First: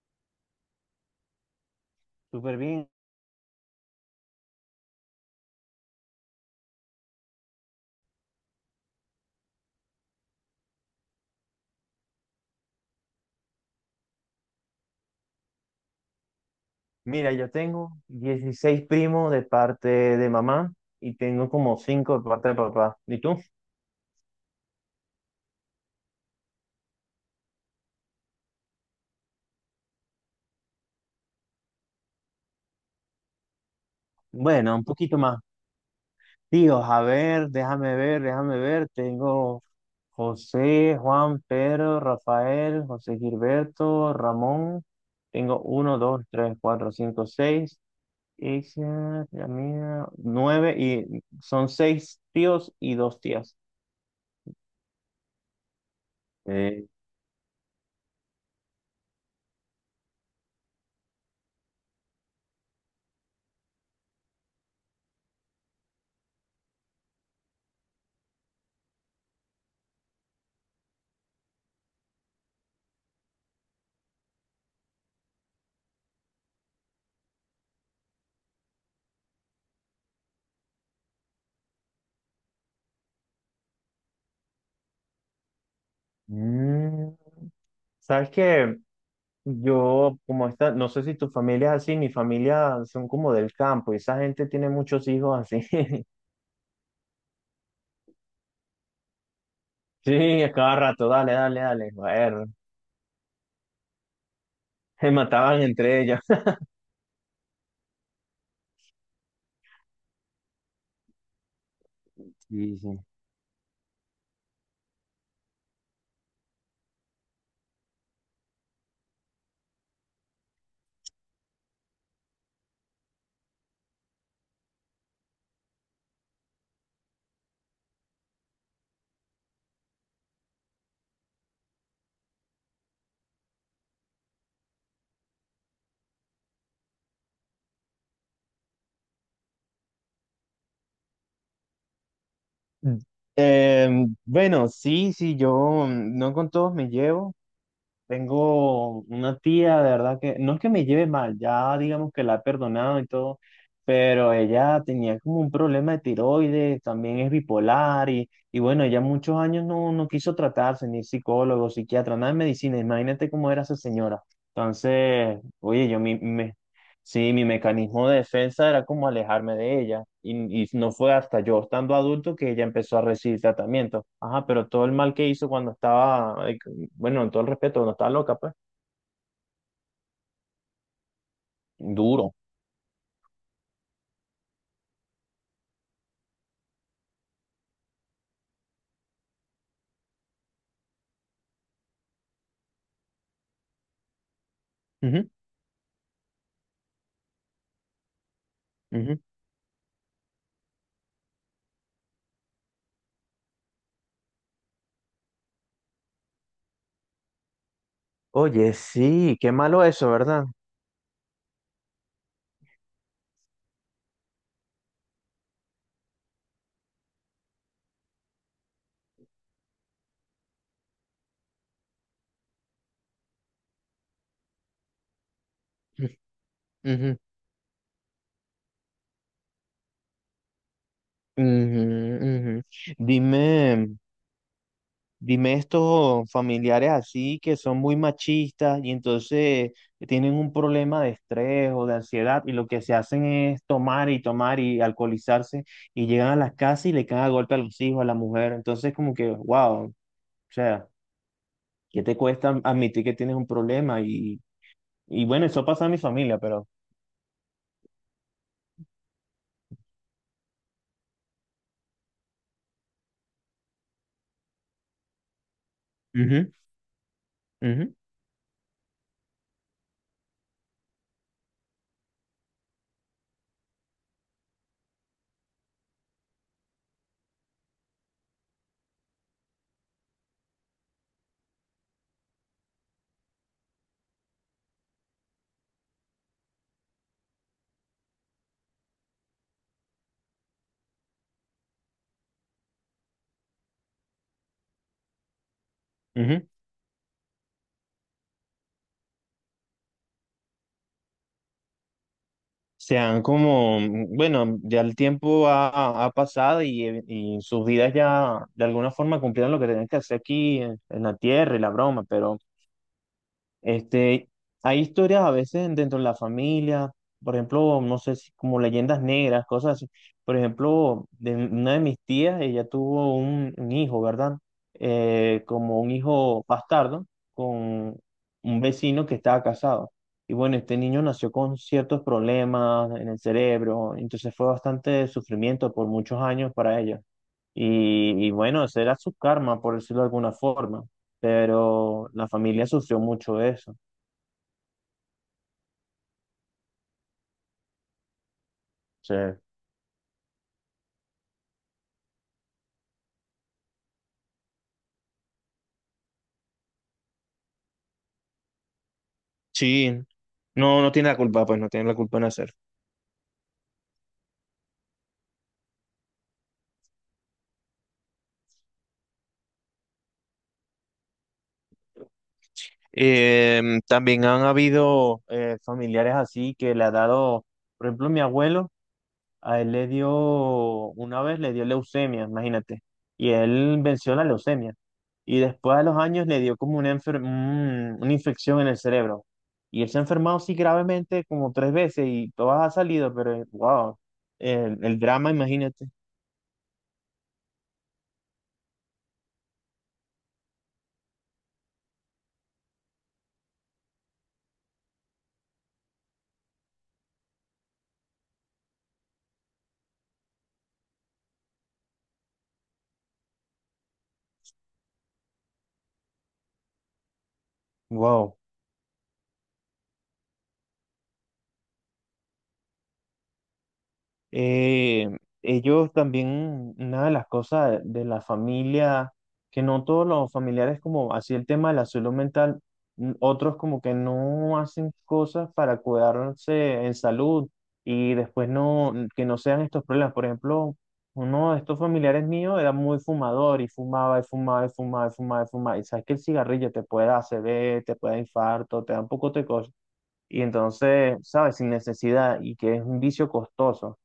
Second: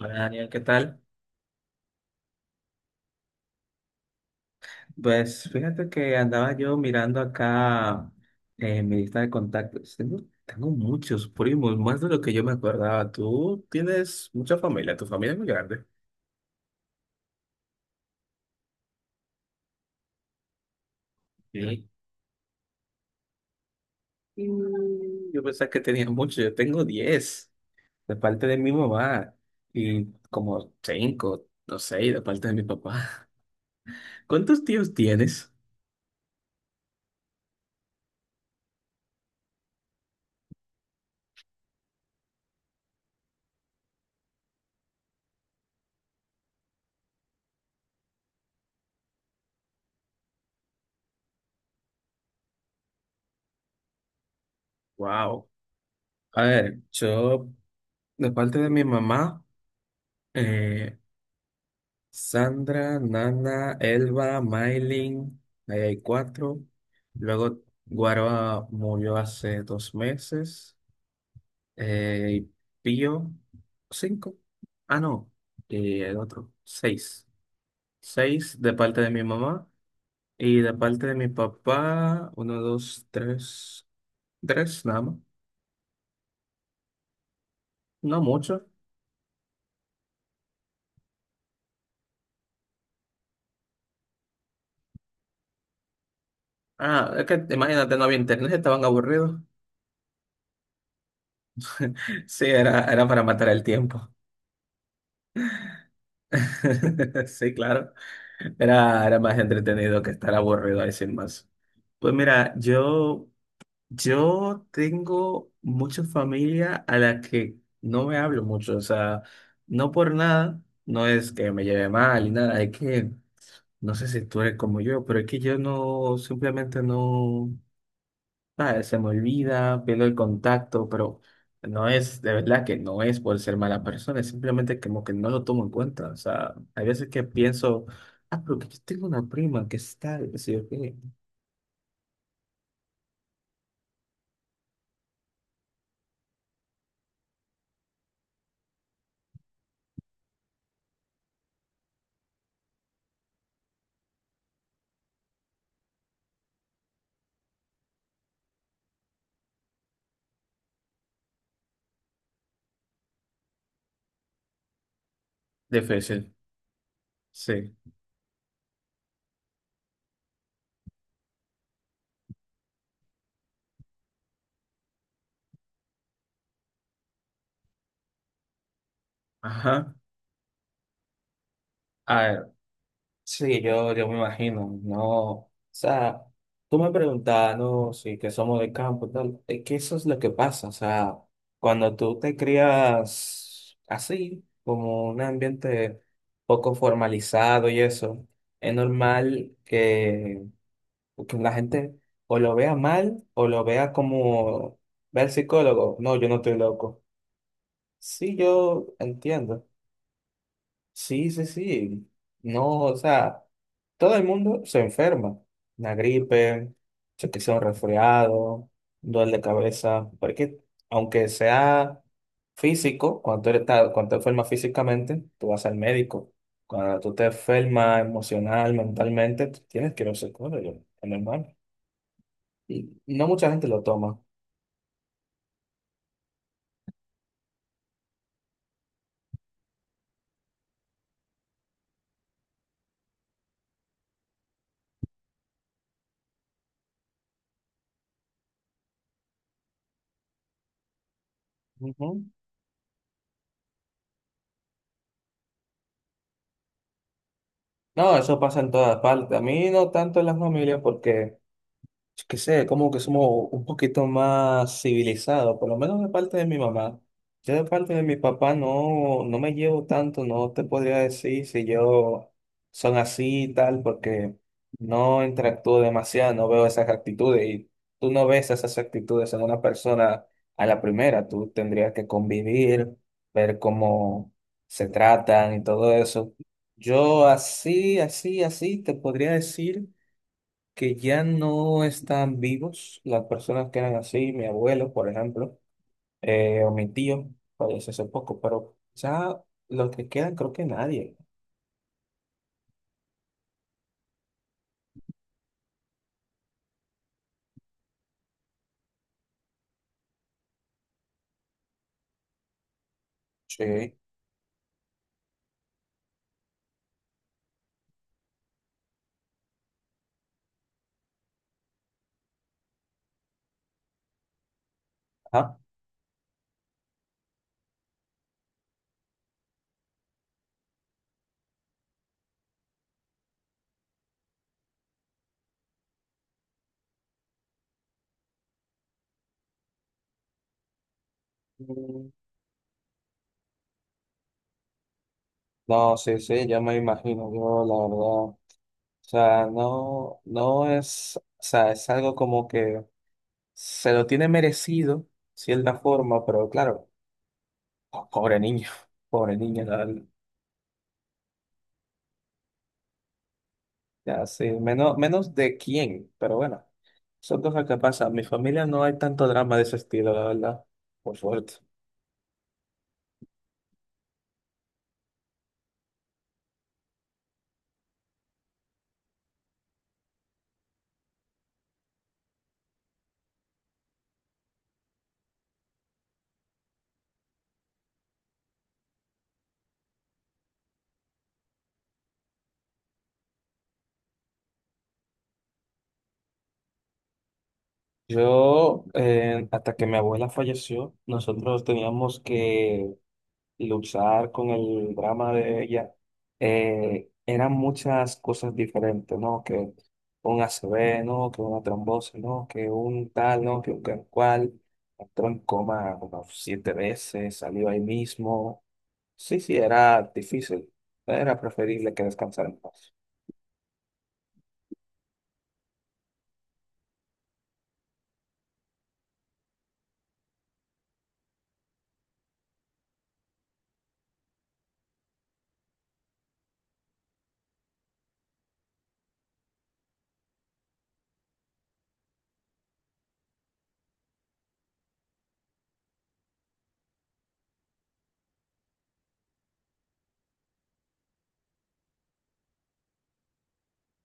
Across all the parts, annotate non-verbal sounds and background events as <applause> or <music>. Hola Daniel, ¿qué tal? Súper bien. Pues fíjate que andaba yo mirando acá en mi lista de contactos. Tengo muchos primos, más de lo que yo me acordaba. Tú tienes mucha familia, tu familia es muy grande. Mira, yo tengo 16 primos de parte de mamá y tengo como Sí. 5 de parte de papá. ¿Y tú? Yo pensaba que tenía mucho, yo tengo 10 de parte de mi mamá y como 5, no seis, de parte de mi papá. <laughs> ¿Cuántos Bueno, un tíos poquito más. tienes? Tíos, a ver, déjame ver, déjame ver. Tengo José, Juan, Pedro, Rafael, José Gilberto, Ramón. Tengo uno, dos, tres, cuatro, cinco, seis. Ella, la mía, nueve y son seis tíos y dos tías. Wow. A ver, Eh, yo de parte de mi mamá. eh, Sandra, Nana, Elba, Maylin, ahí hay cuatro. Luego Guaroa murió hace 2 meses. Eh, Pío, cinco. Ah, no. Y el otro, seis. Seis de parte de mi mamá y de parte de mi papá, uno, dos, tres. Tres, nada más. mm, No ¿Sabes mucho. qué? Yo, como esta, no sé si tu familia es así, mi familia son como del campo y esa gente tiene muchos hijos así. <laughs> Ah, es que imagínate, no había internet, estaban aburridos. <laughs> Sí, a cada rato, dale, dale, dale. Sí, Bueno, era para matar el tiempo. se mataban entre ellos. <laughs> <laughs> Sí, claro. Era más entretenido que estar aburrido ahí sin más. Pues mira, Sí, sí. yo tengo mucha familia a la que no me hablo mucho. O sea, no por nada, no es que me lleve mal ni nada. Es que, no sé si tú eres como yo, pero es que yo no, simplemente no. Ah, se me olvida, pierdo el contacto, pero no es, de verdad que no es por ser mala persona, es simplemente como que no lo tomo en cuenta. O sea, hay veces que pienso, ah, pero que yo tengo una prima que está, qué sé yo qué. Mm. Bueno, sí, sí, yo no con todos me llevo. Tengo una tía, de verdad que no es que me lleve mal, ya digamos que la he perdonado y todo, pero ella tenía como un problema de tiroides, también es bipolar y bueno, ella muchos años no quiso tratarse, ni psicólogo, psiquiatra, nada de medicina, imagínate cómo era esa señora. Entonces, oye, yo me, Difícil, me sí, mi sí. mecanismo de defensa era como alejarme de ella. Y no fue hasta yo estando adulto que ella empezó a recibir tratamiento. Ajá, pero todo el mal que hizo cuando estaba, bueno, en todo el respeto, cuando estaba loca, pues. Ajá. Duro. Ah, sí, yo me imagino, no, o sea, tú me preguntabas, no, sí, que somos de campo y tal, es que eso es lo que pasa, o sea, cuando tú te crías así, como un Ujú, ambiente poco formalizado y eso, es ujú. normal que, la gente o lo vea mal o lo vea como, ve al psicólogo, no, yo no estoy loco. Sí, Oye, yo sí, qué entiendo. malo eso, ¿verdad? Sí, sí, sí. No, o sea, todo el mundo se enferma. Una gripe, se que sea un resfriado, un dolor de cabeza. Porque aunque sea físico, cuando te enfermas físicamente, tú vas al <laughs> médico. Cuando tú Ujú, te enfermas emocional, mentalmente, tú tienes que ir a un psicólogo, es normal. ujú, ujú. Y no mucha gente lo Dime. toma. Dime estos familiares así que son muy machistas y entonces tienen un problema de estrés o de ansiedad y lo que se hacen es tomar y tomar y alcoholizarse y llegan a las casas y le caen a golpe a los hijos, a la mujer. Entonces como que, wow, o sea, ¿qué te Ujú. cuesta admitir que tienes un problema? Y bueno, eso pasa en mi familia, pero... No, eso pasa en todas partes. A mí no tanto en la familia porque... yo qué sé, como que somos un poquito más civilizados, por lo menos de parte de Ujú, mi mamá. Yo de ujú, parte de mi papá no me llevo tanto, no te podría decir si yo son así y tal, porque no interactúo demasiado, no veo esas actitudes y tú no ves esas actitudes en una persona a la primera, tú tendrías que convivir, ver cómo se tratan y todo eso. Yo así, así, así te podría decir que ya no están vivos las personas que eran así, mi abuelo, por ejemplo, ujú. O mi tío, falleció hace poco, pero ya los que quedan creo que nadie. Sean como, mm, bueno, ya el tiempo pasado y sus vidas ya de alguna forma cumplieron lo que tenían que hacer aquí en la tierra y la broma, pero... Sí. Este, hay historias a veces dentro de la familia, por ejemplo, no sé si como leyendas negras, cosas así. Por ejemplo, de una de mis tías, ella tuvo un hijo, ¿verdad? Ajá. Como un hijo bastardo con un vecino que estaba casado. Y bueno, este niño nació con ciertos problemas en el cerebro, entonces fue bastante sufrimiento por muchos años para ella. Y bueno, ese era su karma, por decirlo de alguna forma, pero Mm, la familia sufrió mucho eso. no, sí, sí, ya me imagino, yo la verdad, o Sí, sea, no es, o sea, es algo como que se lo tiene merecido, cierta forma, pero claro, pobre niño, <laughs> pobre niño. sí, no tiene la culpa, pues no tiene la culpa en hacer. Ya, sí, menos, menos de quién, pero bueno, son cosas que pasan. En mi familia no hay tanto drama de ese estilo, la verdad, por suerte. También han habido familiares así que le ha dado, por ejemplo, mi abuelo, a él le dio, una vez le dio leucemia, imagínate, y él venció la leucemia. Y después de los años le dio como una, una infección en el cerebro. Y él se ha enfermado sí gravemente como tres veces y todas ha salido, pero wow, el drama, imagínate, Yo, hasta que mi abuela falleció, nosotros teníamos que luchar con el drama de ella. Eran muchas cosas diferentes, ¿no? Que un ACV, ¿no? Que una trombosis, ¿no? Que un tal, ¿no? Que un tal cual. Entró en coma como siete veces, salió ahí wow. mismo. Sí, sí, era difícil. Era preferible que descansara en paz. Eh, Ellos también, una de las cosas de la familia, que no todos los familiares como así el tema de la salud mental, otros como que no hacen cosas para cuidarse en salud y después no, que no sean estos problemas. Por ejemplo, uno de estos familiares míos era muy fumador y fumaba y fumaba y fumaba y fumaba y fumaba. Y sabes que el cigarrillo te puede dar ACV, te puede dar infarto, te da un poco de cosas. Y entonces, ¿sabes? Sin necesidad y que es un vicio costoso.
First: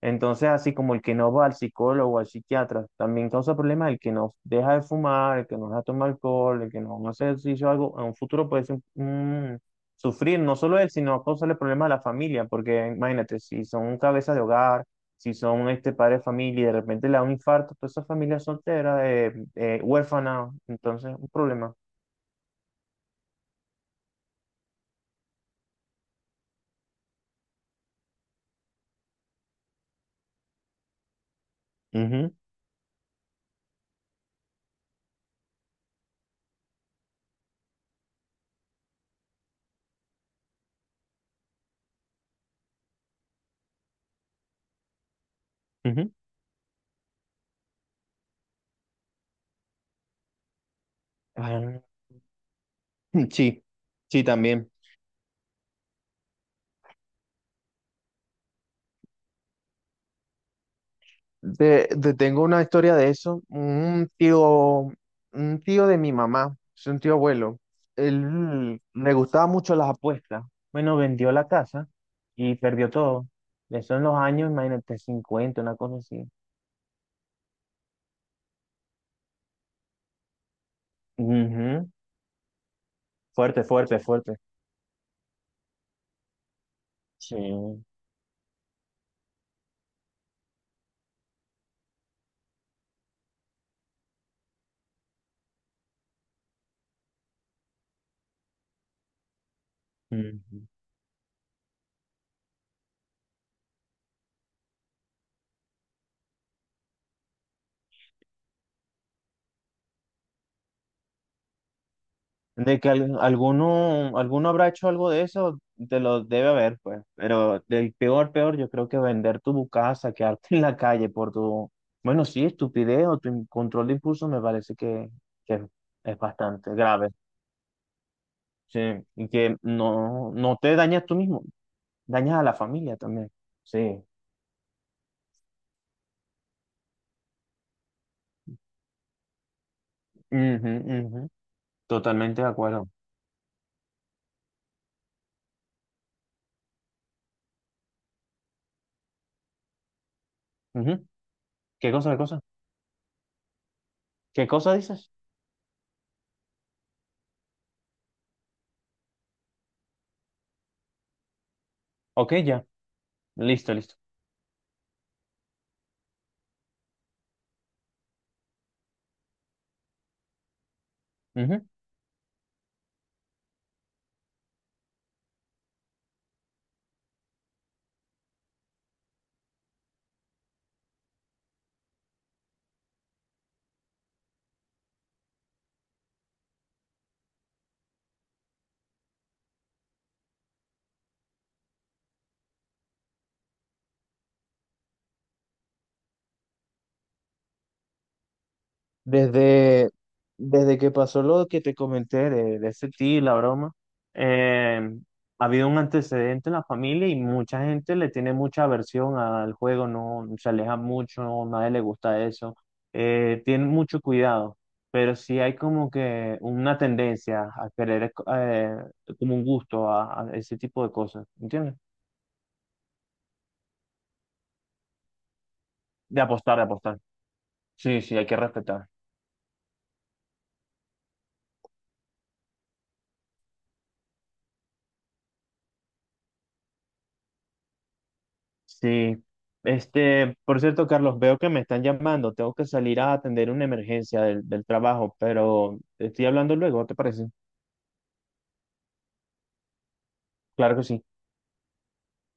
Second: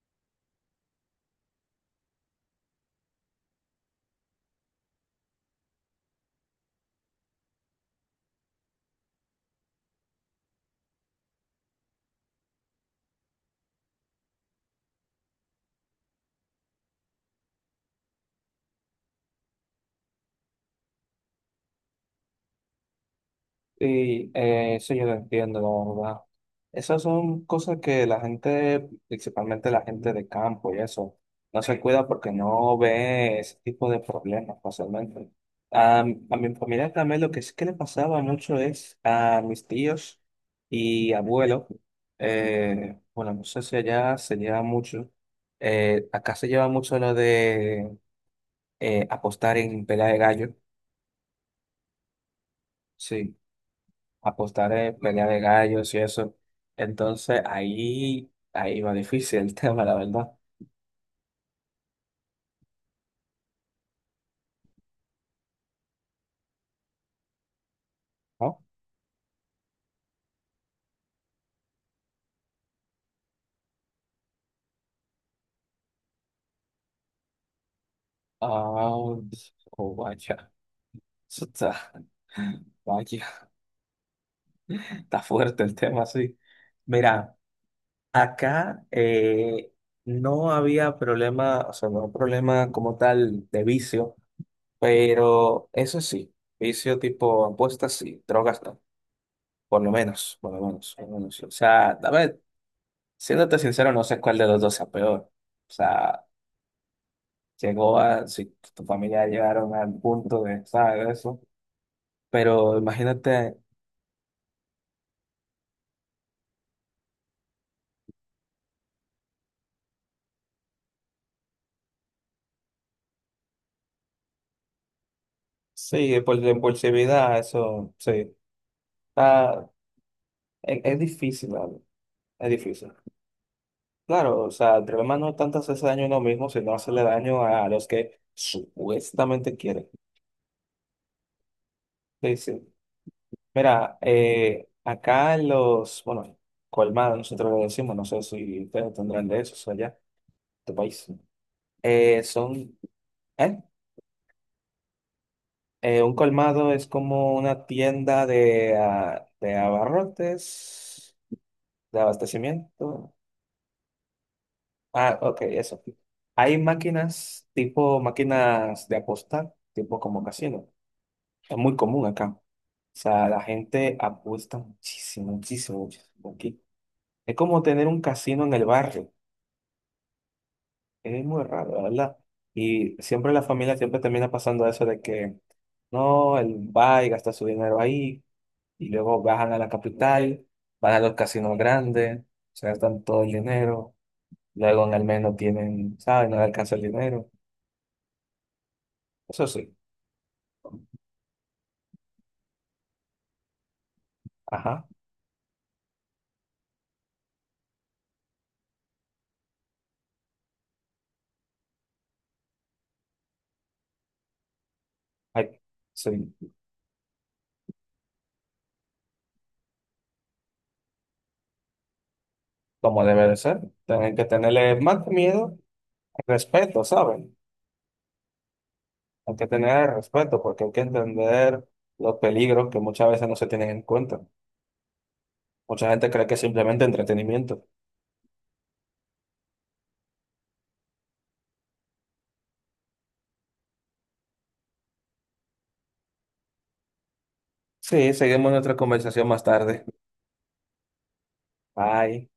Entonces, así como el que no va al psicólogo, o al psiquiatra, también causa problemas, el que no deja de fumar, el que no deja de tomar alcohol, el que no hace ejercicio, algo, en un futuro puede ser sufrir, no solo él, sino causarle problemas a la familia, porque imagínate, si son un cabeza de hogar, si son este padre de familia y de repente le da un infarto, toda esa familia es soltera, huérfana, entonces un problema. Y eso yo lo entiendo, la verdad. Esas son cosas que la gente, principalmente la gente de campo y eso, no se cuida porque Ujú, no ve ese tipo de problemas fácilmente. A mi familia también lo que sí que le pasaba mucho es a mis tíos y abuelo. Bueno, no sé si allá se lleva mucho. Ujú. Acá se lleva mucho lo de apostar en pelea de gallo. Ah, <laughs> Sí. sí, sí, también. Apostar en pelea de gallos y eso. Entonces ahí va difícil el <laughs> tema, la verdad. Te tengo una historia de eso. Un tío de mi mamá, es un tío abuelo. ¿No? Él le gustaba mucho las apuestas. Bueno, vendió la casa y perdió todo. Eso en los años, imagínate, 50 una cosa así. Ah, oh, vaya. Eso Ujú. está, vaya. Fuerte, fuerte, fuerte. <laughs> Está fuerte el tema, sí. Mira, Sí. acá, no había problema, o sea, no había problema como tal de vicio, pero eso sí, vicio tipo apuestas sí, drogas no, por lo menos, por Ujú. lo menos, por lo menos. O sea, a ver, siéndote sincero, no sé cuál de los dos sea peor. O sea, llegó a, si tu familia llegaron al punto de, ¿sabes? Eso. Pero De que imagínate, alguno habrá hecho algo de eso, te lo debe haber, pues. Pero del peor, peor, yo creo que vender tu casa, quedarte en la calle por tu, bueno, sí, estupidez o tu control de impulso me parece que es sí, por la bastante grave. impulsividad, eso, sí. Sí, y que Está- no, no te es dañas tú mismo, difícil, ¿vale? dañas a Es la difícil. familia también. Sí. Claro, o sea, el problema no es tanto hacerse daño a uno mismo, sino hacerle daño a los que supuestamente quieren. Ujú, ujú. Sí, Totalmente de sí. acuerdo. Mira, acá en los, bueno, colmados, nosotros lo decimos, no sé si ustedes tendrán de eso allá, tu país. Ujú. ¿Qué cosa, qué cosa? Son, ¿eh? ¿Qué cosa dices? Un colmado es como una tienda de abarrotes, de Ok, ya. abastecimiento. Listo, listo. Ah, ok, eso. Hay máquinas, tipo máquinas de apostar, tipo como casino. Es Ujú. muy común acá. O sea, la gente apuesta muchísimo, muchísimo, muchísimo aquí. Es como tener un casino en el barrio. Es muy raro, la verdad. Y siempre la familia siempre termina pasando eso de que no, él va y gasta su dinero ahí y luego bajan a la capital, van a los casinos grandes, se gastan todo el dinero, luego en el mes no tienen, ¿sabes? No les alcanza el dinero. Eso sí, Desde, Desde que pasó lo que te comenté de ese tío y la broma, eh, ajá, ha habido un antecedente en la familia y mucha gente le tiene mucha aversión al juego, no se aleja mucho, no, nadie le gusta eso, tienen mucho cuidado, pero sí hay hay, como sí, que una tendencia a querer, como un gusto a ese tipo de cosas, ¿entiendes? como debe de ser. Tienen que tenerle más que miedo, De apostar, de respeto, apostar. ¿saben? Sí, sí, hay que respetar. Hay que tener respeto porque hay que entender los peligros que muchas veces no se tienen en cuenta. Mucha gente cree que es simplemente entretenimiento. Sí. Este, por cierto, Carlos, veo que me están llamando. Tengo que salir a atender una emergencia del trabajo, pero estoy hablando luego, ¿te parece? Sí, seguimos nuestra conversación más tarde. Claro que sí. Bye.